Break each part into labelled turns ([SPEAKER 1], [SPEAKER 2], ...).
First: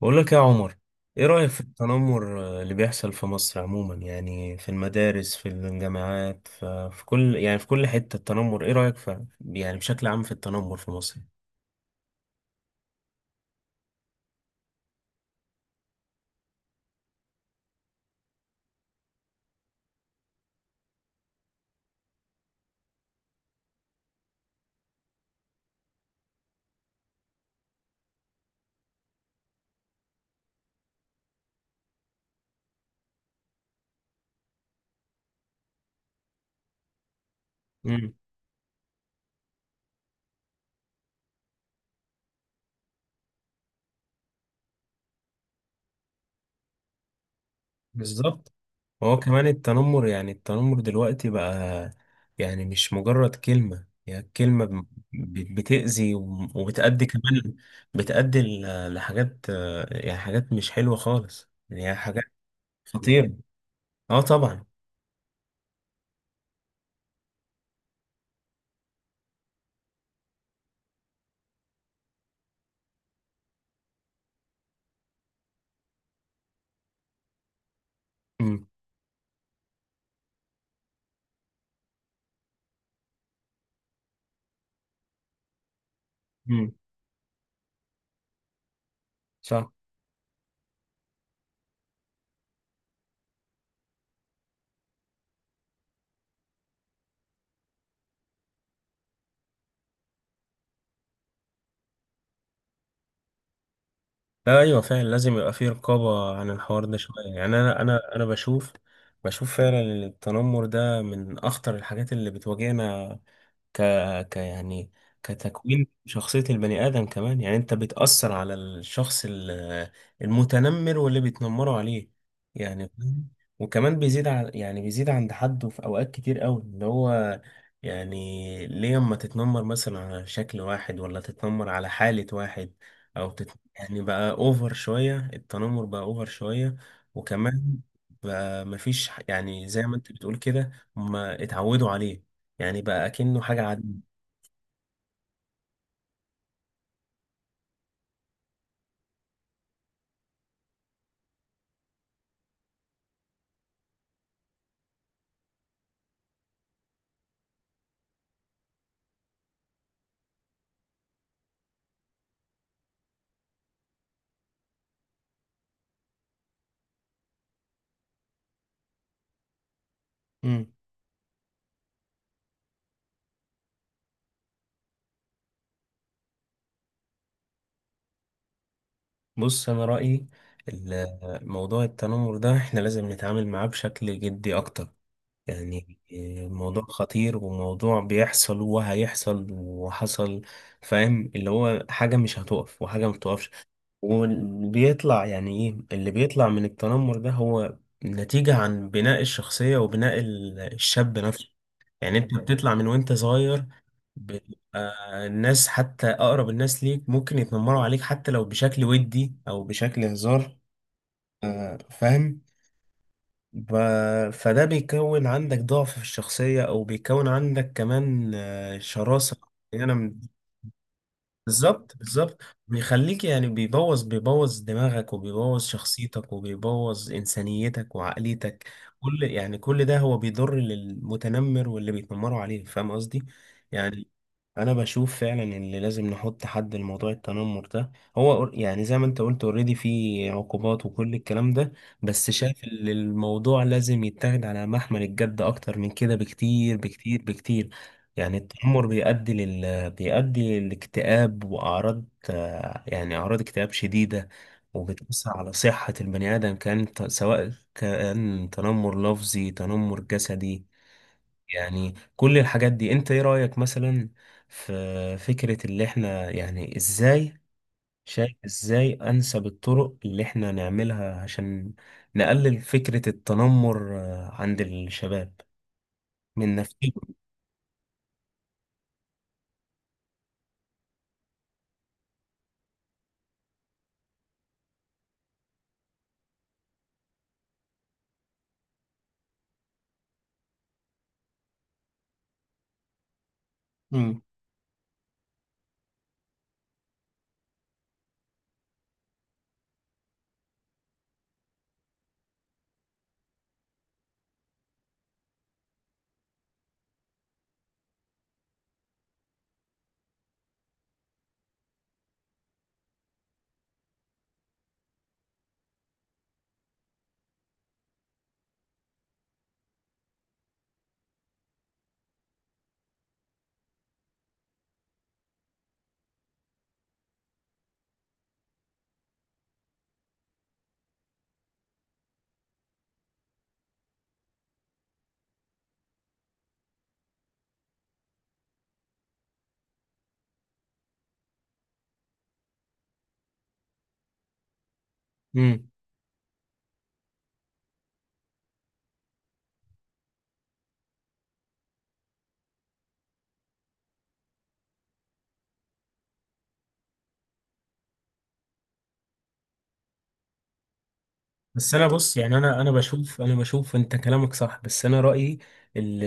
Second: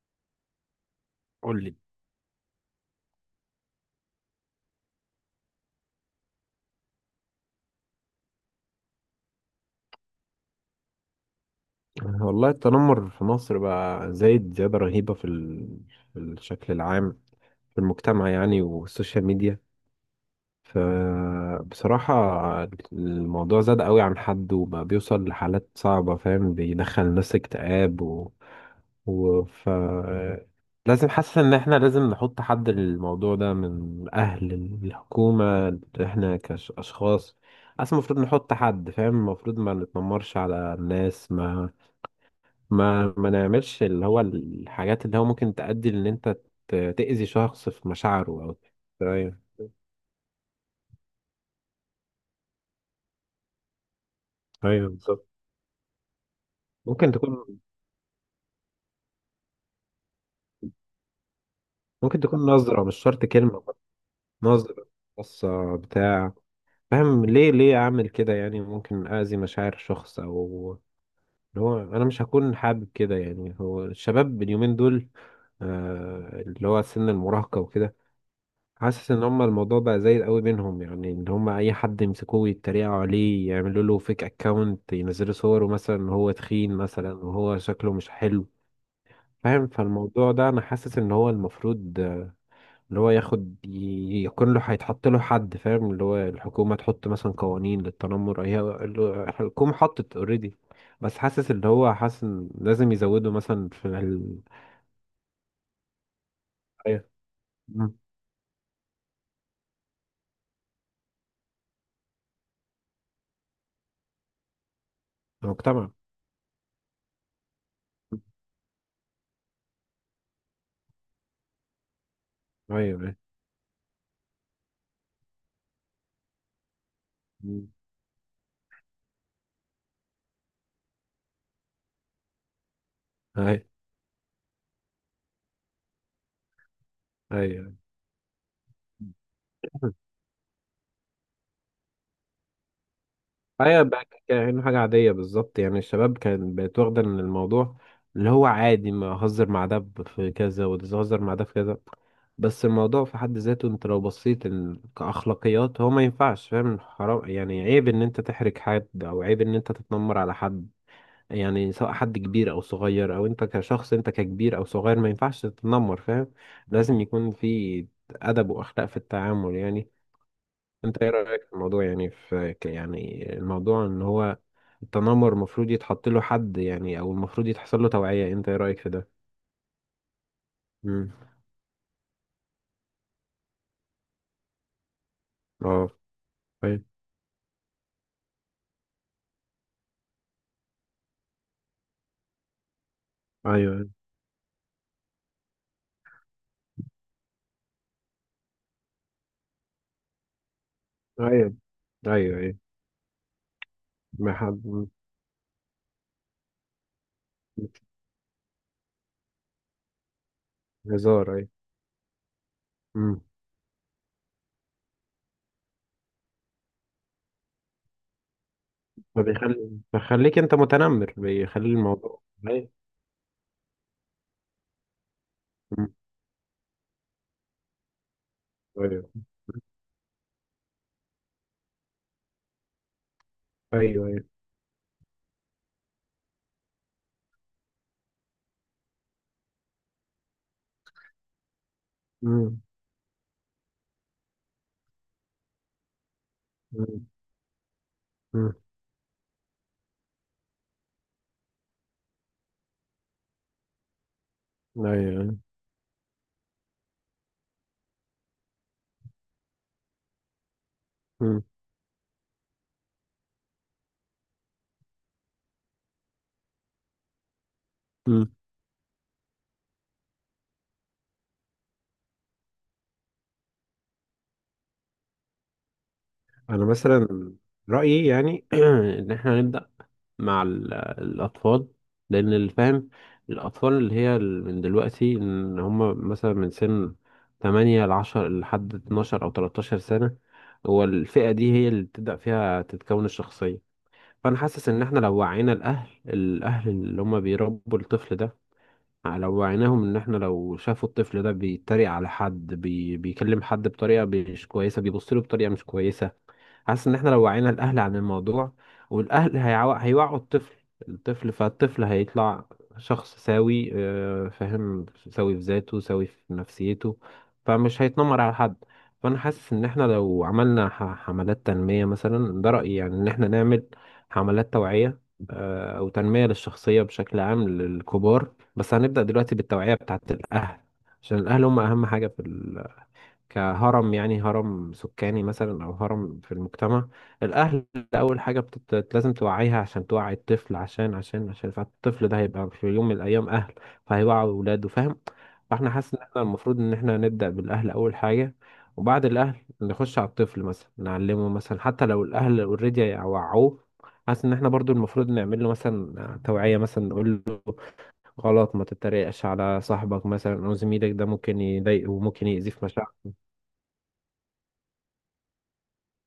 [SPEAKER 1] بقول لك يا عمر. ايه رأيك في
[SPEAKER 2] قول لي.
[SPEAKER 1] التنمر، اللي بيحصل في مصر عموما، يعني في المدارس، في الجامعات، في كل، يعني في كل حتة التنمر؟ ايه رأيك، في يعني بشكل عام، في التنمر في مصر؟
[SPEAKER 2] والله التنمر في مصر بقى زايد زيادة رهيبة في الشكل العام، في المجتمع يعني، والسوشيال ميديا. فبصراحة الموضوع زاد قوي عن حد، وبقى بيوصل لحالات صعبة. فاهم؟ بيدخل الناس اكتئاب و... و... ف لازم. حاسس ان احنا لازم نحط حد للموضوع ده من الاهل، الحكومة، احنا كاشخاص. اصلا
[SPEAKER 1] امم
[SPEAKER 2] المفروض نحط حد. فاهم؟ المفروض ما نتنمرش على الناس، ما نعملش اللي هو الحاجات اللي هو ممكن تؤدي ان انت تأذي شخص في مشاعره
[SPEAKER 1] بالظبط.
[SPEAKER 2] او...
[SPEAKER 1] هو
[SPEAKER 2] ايوه،
[SPEAKER 1] كمان التنمر، يعني التنمر دلوقتي بقى، يعني مش مجرد كلمة، يعني الكلمة
[SPEAKER 2] ايوه، بالظبط.
[SPEAKER 1] بتأذي، وبتأدي
[SPEAKER 2] ممكن
[SPEAKER 1] كمان،
[SPEAKER 2] تكون
[SPEAKER 1] بتأدي لحاجات، يعني حاجات مش حلوة خالص، يعني
[SPEAKER 2] ممكن
[SPEAKER 1] حاجات
[SPEAKER 2] تكون نظرة، مش شرط
[SPEAKER 1] خطيرة.
[SPEAKER 2] كلمة.
[SPEAKER 1] اه طبعا.
[SPEAKER 2] نظرة، بصة، بتاع. فاهم؟ ليه اعمل كده؟ يعني ممكن اذي مشاعر شخص، او اللي هو انا مش هكون حابب كده. يعني هو الشباب اليومين دول، اللي هو سن المراهقة وكده،
[SPEAKER 1] امم
[SPEAKER 2] حاسس ان هما الموضوع بقى زي قوي بينهم. يعني ان هما اي حد يمسكوه يتريقوا عليه، يعملوا له فيك اكونت، ينزلوا صوره مثلا إن هو
[SPEAKER 1] امم
[SPEAKER 2] تخين مثلا، وهو شكله مش حلو. فاهم؟
[SPEAKER 1] صح.
[SPEAKER 2] فالموضوع ده انا حاسس ان هو المفروض اللي هو ياخد يكون له، هيتحط له حد. فاهم؟ اللي هو الحكومة تحط مثلا قوانين للتنمر. هي الحكومة حطت اوريدي، بس حاسس اللي هو حاسس إن لازم يزودوا مثلا
[SPEAKER 1] ايوه، فعلا لازم يبقى في رقابه عن الحوار ده
[SPEAKER 2] أيوة.
[SPEAKER 1] شويه، يعني انا
[SPEAKER 2] مم.
[SPEAKER 1] انا انا بشوف، فعلا إن التنمر ده من اخطر الحاجات اللي بتواجهنا، ك... ك يعني كتكوين
[SPEAKER 2] المجتمع.
[SPEAKER 1] شخصية البني آدم كمان، يعني أنت بتأثر على الشخص المتنمر واللي بيتنمروا عليه،
[SPEAKER 2] ايوه،
[SPEAKER 1] يعني
[SPEAKER 2] ايوه.
[SPEAKER 1] فاهم؟ وكمان بيزيد، يعني بيزيد عند حده في أوقات كتير أوي، اللي هو
[SPEAKER 2] مم.
[SPEAKER 1] يعني ليه أما تتنمر مثلا على شكل واحد، ولا تتنمر على حالة واحد، أو
[SPEAKER 2] ايوه،
[SPEAKER 1] يعني بقى أوفر شوية، التنمر بقى أوفر شوية. وكمان بقى مفيش، يعني زي ما
[SPEAKER 2] ايوه،
[SPEAKER 1] أنت بتقول كده، هما اتعودوا عليه، يعني بقى كأنه حاجة
[SPEAKER 2] ايوه بقى
[SPEAKER 1] عادية.
[SPEAKER 2] كأنه حاجة عادية بالظبط. يعني الشباب كان بقت واخدة ان الموضوع اللي هو عادي، ما اهزر مع ده في كذا، وتهزر مع ده في كذا. بس الموضوع في حد ذاته، انت لو بصيت كأخلاقيات، هو ما ينفعش. فاهم؟ حرام. يعني عيب ان انت تحرج حد، او عيب ان انت تتنمر على حد. يعني سواء حد كبير او صغير، او انت كشخص، انت ككبير او صغير، ما ينفعش تتنمر. فاهم؟ لازم يكون في ادب واخلاق في التعامل يعني.
[SPEAKER 1] امم
[SPEAKER 2] انت ايه رأيك في الموضوع؟ يعني يعني الموضوع ان هو التنمر المفروض يتحط له حد يعني، او المفروض يتحصل له توعية. انت ايه رأيك في ده؟
[SPEAKER 1] بص، أنا رأيي
[SPEAKER 2] امم.
[SPEAKER 1] موضوع التنمر ده إحنا لازم نتعامل معاه بشكل جدي أكتر،
[SPEAKER 2] اه.
[SPEAKER 1] يعني الموضوع
[SPEAKER 2] طيب.
[SPEAKER 1] خطير، وموضوع بيحصل وهيحصل وحصل، فاهم اللي هو حاجة مش هتقف وحاجة ما بتقفش.
[SPEAKER 2] ايوه،
[SPEAKER 1] وبيطلع، يعني إيه اللي بيطلع من التنمر ده؟ هو نتيجة عن بناء الشخصية وبناء الشاب نفسه،
[SPEAKER 2] ايوه،
[SPEAKER 1] يعني أنت
[SPEAKER 2] ايوه، ايوه.
[SPEAKER 1] بتطلع من وأنت صغير
[SPEAKER 2] ما حد.
[SPEAKER 1] بتبقى،
[SPEAKER 2] مم.
[SPEAKER 1] الناس حتى أقرب الناس ليك ممكن يتنمروا عليك، حتى لو بشكل ودي أو بشكل هزار،
[SPEAKER 2] هزار. ايوه.
[SPEAKER 1] فاهم.
[SPEAKER 2] امم.
[SPEAKER 1] ب... فده بيكون عندك ضعف في الشخصية، أو بيكون عندك كمان شراسة،
[SPEAKER 2] فبيخلي
[SPEAKER 1] يعني أنا
[SPEAKER 2] بيخليك انت متنمر، بيخلي
[SPEAKER 1] بالظبط
[SPEAKER 2] الموضوع.
[SPEAKER 1] بالظبط.
[SPEAKER 2] ايوه.
[SPEAKER 1] بيخليك، يعني بيبوظ، دماغك، وبيبوظ
[SPEAKER 2] مم.
[SPEAKER 1] شخصيتك، وبيبوظ إنسانيتك وعقليتك.
[SPEAKER 2] ايوه،
[SPEAKER 1] كل، يعني كل ده هو بيضر للمتنمر واللي بيتنمروا عليه، فاهم قصدي؟
[SPEAKER 2] ايوه،
[SPEAKER 1] يعني
[SPEAKER 2] ايوه.
[SPEAKER 1] انا بشوف فعلا ان لازم نحط حد لموضوع التنمر ده، هو يعني زي ما انت قلت، اوريدي في عقوبات وكل الكلام ده، بس
[SPEAKER 2] امم.
[SPEAKER 1] شايف ان الموضوع لازم يتاخد على محمل الجد اكتر من كده بكتير
[SPEAKER 2] امم.
[SPEAKER 1] بكتير بكتير. يعني التنمر بيؤدي لل بيؤدي للاكتئاب واعراض، يعني اعراض اكتئاب شديدة،
[SPEAKER 2] ايوه.
[SPEAKER 1] وبتأثر على صحة البني آدم، سواء كان تنمر لفظي، تنمر جسدي، يعني كل الحاجات دي. انت ايه رأيك مثلا في فكرة اللي احنا، يعني ازاي
[SPEAKER 2] مم.
[SPEAKER 1] شايف، ازاي انسب الطرق اللي احنا نعملها عشان نقلل فكرة التنمر، عند الشباب من
[SPEAKER 2] انا
[SPEAKER 1] نفسهم؟
[SPEAKER 2] مثلا رايي يعني، ان احنا نبدا مع الاطفال، لان اللي فاهم الاطفال من دلوقتي ان هم مثلا من سن 8 ل 10 لحد 12 او 13 سنه، هو الفئه دي هي اللي بتبدا فيها تتكون الشخصيه. فانا حاسس ان احنا لو وعينا الاهل اللي هم بيربوا الطفل ده، لو وعيناهم ان احنا لو شافوا الطفل ده بيتريق على حد، بيكلم حد بطريقه مش كويسه، بيبص له بطريقه مش كويسه. حاسس ان احنا لو وعينا الاهل عن الموضوع، والاهل هيوعوا الطفل. فالطفل هيطلع شخص سوي. فاهم؟ سوي في ذاته، سوي في نفسيته، فمش هيتنمر على حد. فانا حاسس ان احنا لو عملنا حملات تنمية مثلا. ده رأيي، يعني ان احنا نعمل حملات توعية، او تنمية للشخصية بشكل عام للكبار. بس هنبدأ دلوقتي بالتوعية بتاعت الأهل، عشان الأهل هم أهم حاجة كهرم، يعني هرم سكاني مثلا، أو هرم في المجتمع. الأهل أول حاجة لازم توعيها عشان توعي الطفل، عشان فالطفل ده هيبقى في يوم من الأيام أهل، فهيوعي ولاده. فاهم؟
[SPEAKER 1] مم.
[SPEAKER 2] فاحنا حاسس إن احنا المفروض إن احنا نبدأ بالأهل أول حاجة، وبعد الأهل نخش على الطفل مثلا، نعلمه مثلا. حتى لو الأهل أوريدي وعوه، حاسس إن احنا برضو المفروض نعمل له مثلا توعية مثلا. نقول غلط، ما تتريقش على صاحبك مثلا او زميلك، ده ممكن
[SPEAKER 1] بس انا
[SPEAKER 2] يضايقه
[SPEAKER 1] بص،
[SPEAKER 2] وممكن
[SPEAKER 1] يعني
[SPEAKER 2] يأذيه
[SPEAKER 1] انا
[SPEAKER 2] في
[SPEAKER 1] انا
[SPEAKER 2] مشاعره.
[SPEAKER 1] بشوف انا بشوف انت كلامك صح، بس انا رايي ال-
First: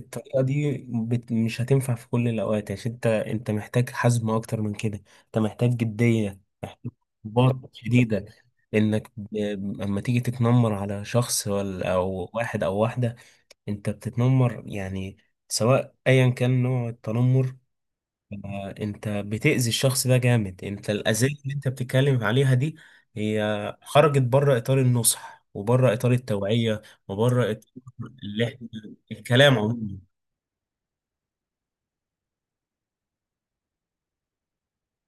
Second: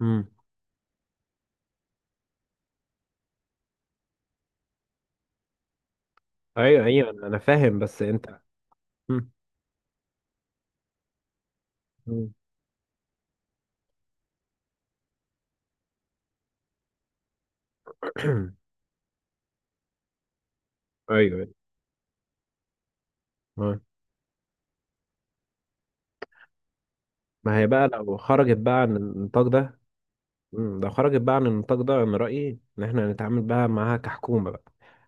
[SPEAKER 2] امم.
[SPEAKER 1] دي مش هتنفع في كل الاوقات، عشان انت محتاج حزم اكتر من كده، انت محتاج جديه،
[SPEAKER 2] ايوه،
[SPEAKER 1] محتاج
[SPEAKER 2] ايوه، انا
[SPEAKER 1] ضباط
[SPEAKER 2] فاهم، بس
[SPEAKER 1] شديده،
[SPEAKER 2] انت...
[SPEAKER 1] انك
[SPEAKER 2] مم.
[SPEAKER 1] اما تيجي تتنمر على شخص، ولا او
[SPEAKER 2] مم.
[SPEAKER 1] واحد او واحده، انت بتتنمر، يعني سواء ايا كان نوع التنمر، انت بتأذي الشخص ده جامد. انت
[SPEAKER 2] ايوه،
[SPEAKER 1] الأذية، مم،
[SPEAKER 2] ايوه.
[SPEAKER 1] اللي انت بتتكلم عليها دي هي
[SPEAKER 2] آه.
[SPEAKER 1] خرجت بره إطار النصح، وبره إطار التوعية، وبره
[SPEAKER 2] ما هي
[SPEAKER 1] إطار
[SPEAKER 2] بقى لو
[SPEAKER 1] اللي
[SPEAKER 2] خرجت
[SPEAKER 1] احنا
[SPEAKER 2] بقى عن النطاق
[SPEAKER 1] الكلام
[SPEAKER 2] ده...
[SPEAKER 1] عموما.
[SPEAKER 2] مم. لو خرجت بقى عن النطاق ده، انا رأيي ان احنا نتعامل بقى معاها كحكومة بقى.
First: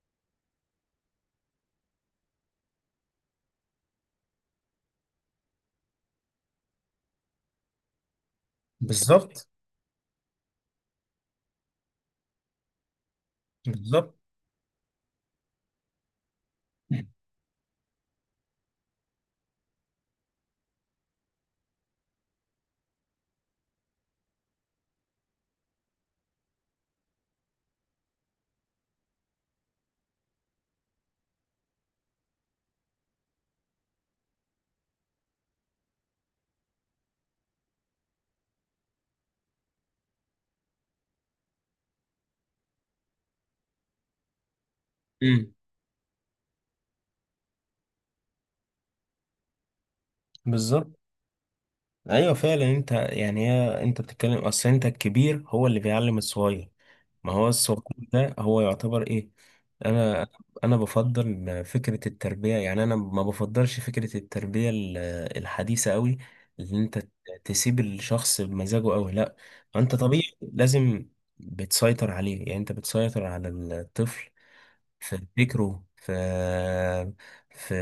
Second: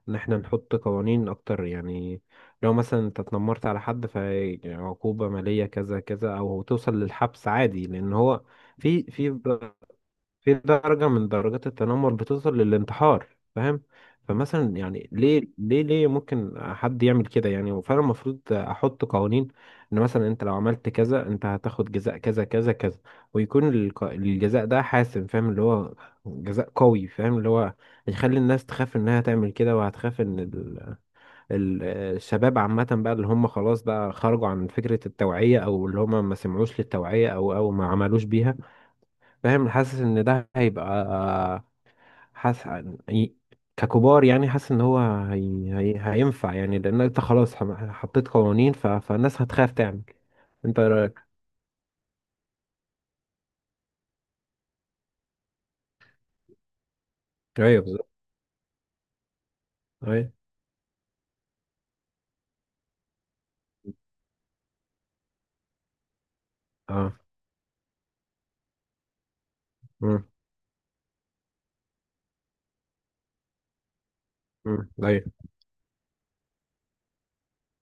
[SPEAKER 2] ان احنا نحط قوانين اكتر يعني. لو مثلا انت اتنمرت على حد، فعقوبة مالية كذا كذا، او توصل للحبس عادي. لان هو في في
[SPEAKER 1] بالظبط
[SPEAKER 2] في درجة من درجات التنمر بتوصل للانتحار. فاهم؟
[SPEAKER 1] بالظبط.
[SPEAKER 2] فمثلا يعني ليه ممكن حد يعمل كده يعني؟ وفعلا المفروض احط قوانين، ان مثلا انت لو عملت كذا، انت هتاخد جزاء كذا كذا كذا. ويكون الجزاء ده حاسم. فاهم؟ اللي هو جزاء قوي. فاهم؟ اللي هو هيخلي الناس تخاف انها تعمل كده، وهتخاف ان ال- الشباب عامة بقى اللي هم خلاص بقى خرجوا عن فكرة التوعية، او اللي هم ما سمعوش للتوعية، او ما عملوش بيها. فاهم؟ حاسس ان ده هيبقى. حاسس ي- ككبار يعني. حاسس ان هو
[SPEAKER 1] مم.
[SPEAKER 2] هينفع. يعني لان انت خلاص حطيت قوانين، فالناس هتخاف تعمل. انت إيه
[SPEAKER 1] بالظبط.
[SPEAKER 2] رايك؟
[SPEAKER 1] ايوه فعلا، انت يعني هي انت بتتكلم، اصل انت الكبير هو اللي بيعلم الصغير، ما هو الصغير
[SPEAKER 2] ايوه، بالظبط،
[SPEAKER 1] ده هو يعتبر ايه؟ انا
[SPEAKER 2] ايوه.
[SPEAKER 1] انا بفضل فكره التربيه، يعني انا ما بفضلش فكره التربيه الحديثه قوي، اللي انت
[SPEAKER 2] اه.
[SPEAKER 1] تسيب الشخص بمزاجه قوي، لا، انت طبيعي
[SPEAKER 2] امم.
[SPEAKER 1] لازم بتسيطر عليه، يعني انت بتسيطر على الطفل
[SPEAKER 2] امم.
[SPEAKER 1] في
[SPEAKER 2] ايوه.
[SPEAKER 1] فكره، في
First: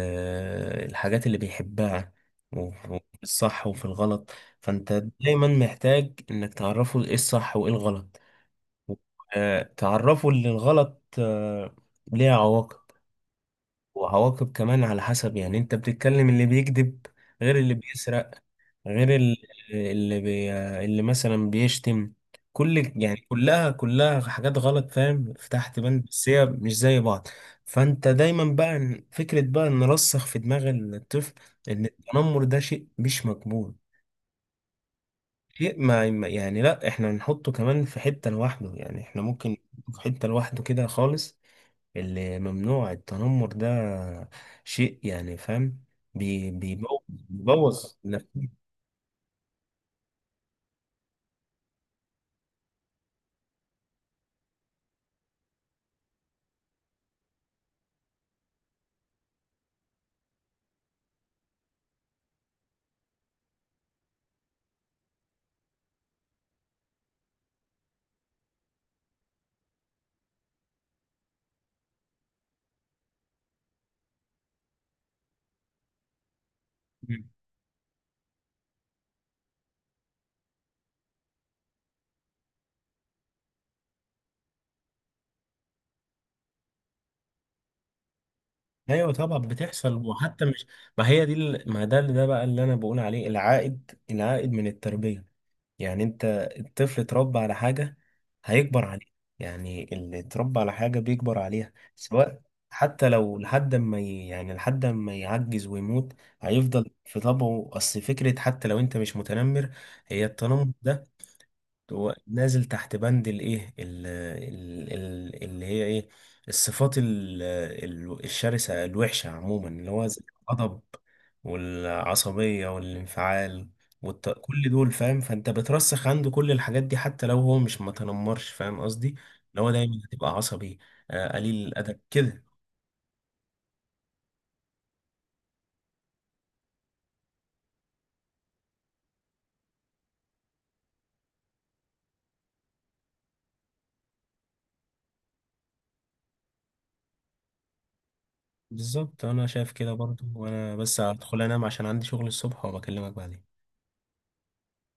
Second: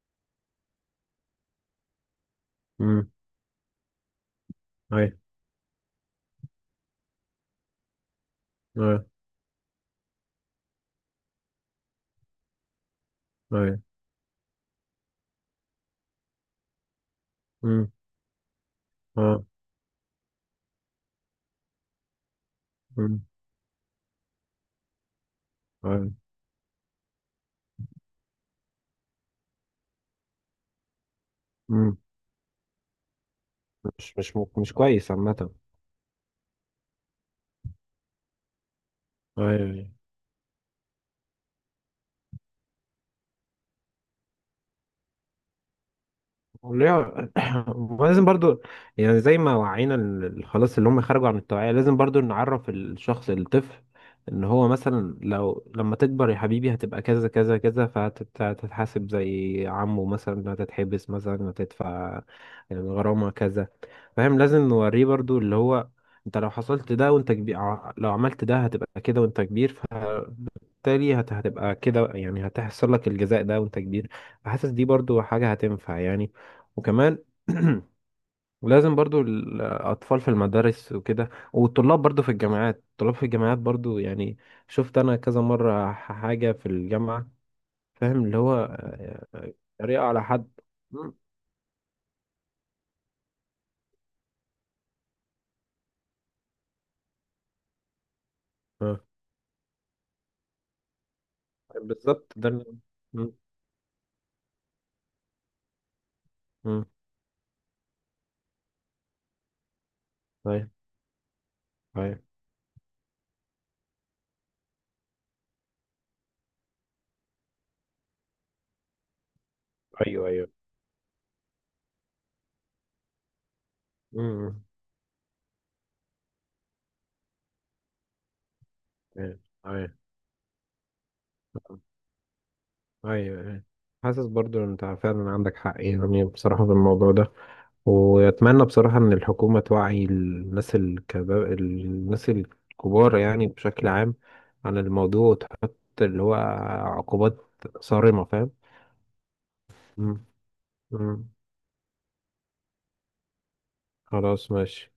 [SPEAKER 1] الحاجات اللي بيحبها، وفي
[SPEAKER 2] امم.
[SPEAKER 1] الصح وفي الغلط. فانت
[SPEAKER 2] ايوه،
[SPEAKER 1] دايما محتاج انك تعرفه ايه الصح وايه الغلط،
[SPEAKER 2] ايوه،
[SPEAKER 1] تعرفه ان الغلط، ليه عواقب.
[SPEAKER 2] ايوه.
[SPEAKER 1] وعواقب كمان على حسب، يعني انت بتتكلم اللي بيكذب غير اللي
[SPEAKER 2] امم.
[SPEAKER 1] بيسرق غير
[SPEAKER 2] اه.
[SPEAKER 1] اللي بي اللي مثلا بيشتم، كل، يعني
[SPEAKER 2] امم.
[SPEAKER 1] كلها كلها حاجات غلط، فاهم فتحت بند،
[SPEAKER 2] ايوه.
[SPEAKER 1] بس هي مش زي بعض. فانت دايما بقى، فكرة بقى نرسخ في دماغ الطفل ان
[SPEAKER 2] امم.
[SPEAKER 1] التنمر ده شيء مش مقبول،
[SPEAKER 2] مش كويس عامة.
[SPEAKER 1] شيء يعني لا، احنا نحطه كمان في حتة لوحده، يعني احنا ممكن
[SPEAKER 2] ايوه.
[SPEAKER 1] نحطه في حتة لوحده كده خالص، اللي ممنوع، التنمر ده شيء يعني، فاهم، بيبوظ
[SPEAKER 2] وليه-
[SPEAKER 1] بيبوظ.
[SPEAKER 2] ولازم برضو، يعني زي ما وعينا خلاص اللي هم خرجوا عن التوعية، لازم برضو نعرف الشخص الطفل ان هو مثلا، لو لما تكبر يا حبيبي هتبقى كذا كذا كذا، فهتتحاسب زي عمه مثلا. هتتحبس مثلا، هتدفع الغرامة كذا. فاهم؟ لازم نوريه برضو اللي هو انت لو حصلت ده وانت كبير، لو عملت ده هتبقى كده وانت كبير. بالتالي هتبقى كده يعني. هتحصل لك الجزاء ده وانت كبير. حاسس دي برضو حاجة هتنفع يعني.
[SPEAKER 1] لا.
[SPEAKER 2] وكمان لازم برضو الأطفال في المدارس وكده، والطلاب برضو في الجامعات. الطلاب في الجامعات برضو يعني، شفت أنا كذا مرة حاجة في الجامعة. فاهم؟ اللي هو
[SPEAKER 1] ايوه طبعا
[SPEAKER 2] طريقة
[SPEAKER 1] بتحصل،
[SPEAKER 2] على
[SPEAKER 1] وحتى
[SPEAKER 2] حد.
[SPEAKER 1] مش، ما
[SPEAKER 2] مم.
[SPEAKER 1] هي دي ما ده، اللي ده بقى اللي انا بقول عليه العائد، من التربيه، يعني انت الطفل اتربى على حاجه هيكبر
[SPEAKER 2] آه،
[SPEAKER 1] عليها، يعني اللي اتربى على حاجه بيكبر عليها
[SPEAKER 2] بالظبط.
[SPEAKER 1] سواء،
[SPEAKER 2] ده
[SPEAKER 1] حتى
[SPEAKER 2] مم.
[SPEAKER 1] لو لحد ما يعني لحد ما يعجز ويموت،
[SPEAKER 2] مم.
[SPEAKER 1] هيفضل في طبعه. اصل فكره، حتى لو انت مش متنمر، هي
[SPEAKER 2] أيوه،
[SPEAKER 1] التنمر ده هو
[SPEAKER 2] أيوه،
[SPEAKER 1] نازل تحت بند الايه، اللي هي ايه، الصفات الشرسة الوحشة عموما، اللي هو زي
[SPEAKER 2] أيوه، أيوه.
[SPEAKER 1] الغضب والعصبية والانفعال
[SPEAKER 2] مم.
[SPEAKER 1] كل دول، فاهم، فانت بترسخ عنده كل الحاجات دي حتى لو هو مش متنمرش، فاهم قصدي؟
[SPEAKER 2] أيوه،
[SPEAKER 1] اللي هو
[SPEAKER 2] أيوه،
[SPEAKER 1] دايما هتبقى عصبي، قليل الادب كده.
[SPEAKER 2] ايوه، أيوة. حاسس برضو ان انت فعلا عندك حق يعني، بصراحة في الموضوع ده. واتمنى بصراحة ان الحكومة توعي الناس الكبار، الناس الكبار يعني بشكل عام، عن الموضوع، وتحط اللي هو عقوبات صارمة. فاهم؟
[SPEAKER 1] بالظبط، انا شايف كده برضو،
[SPEAKER 2] مم.
[SPEAKER 1] وانا بس
[SPEAKER 2] مم.
[SPEAKER 1] هدخل انام عشان عندي شغل الصبح، وبكلمك بعدين.
[SPEAKER 2] خلاص ماشي.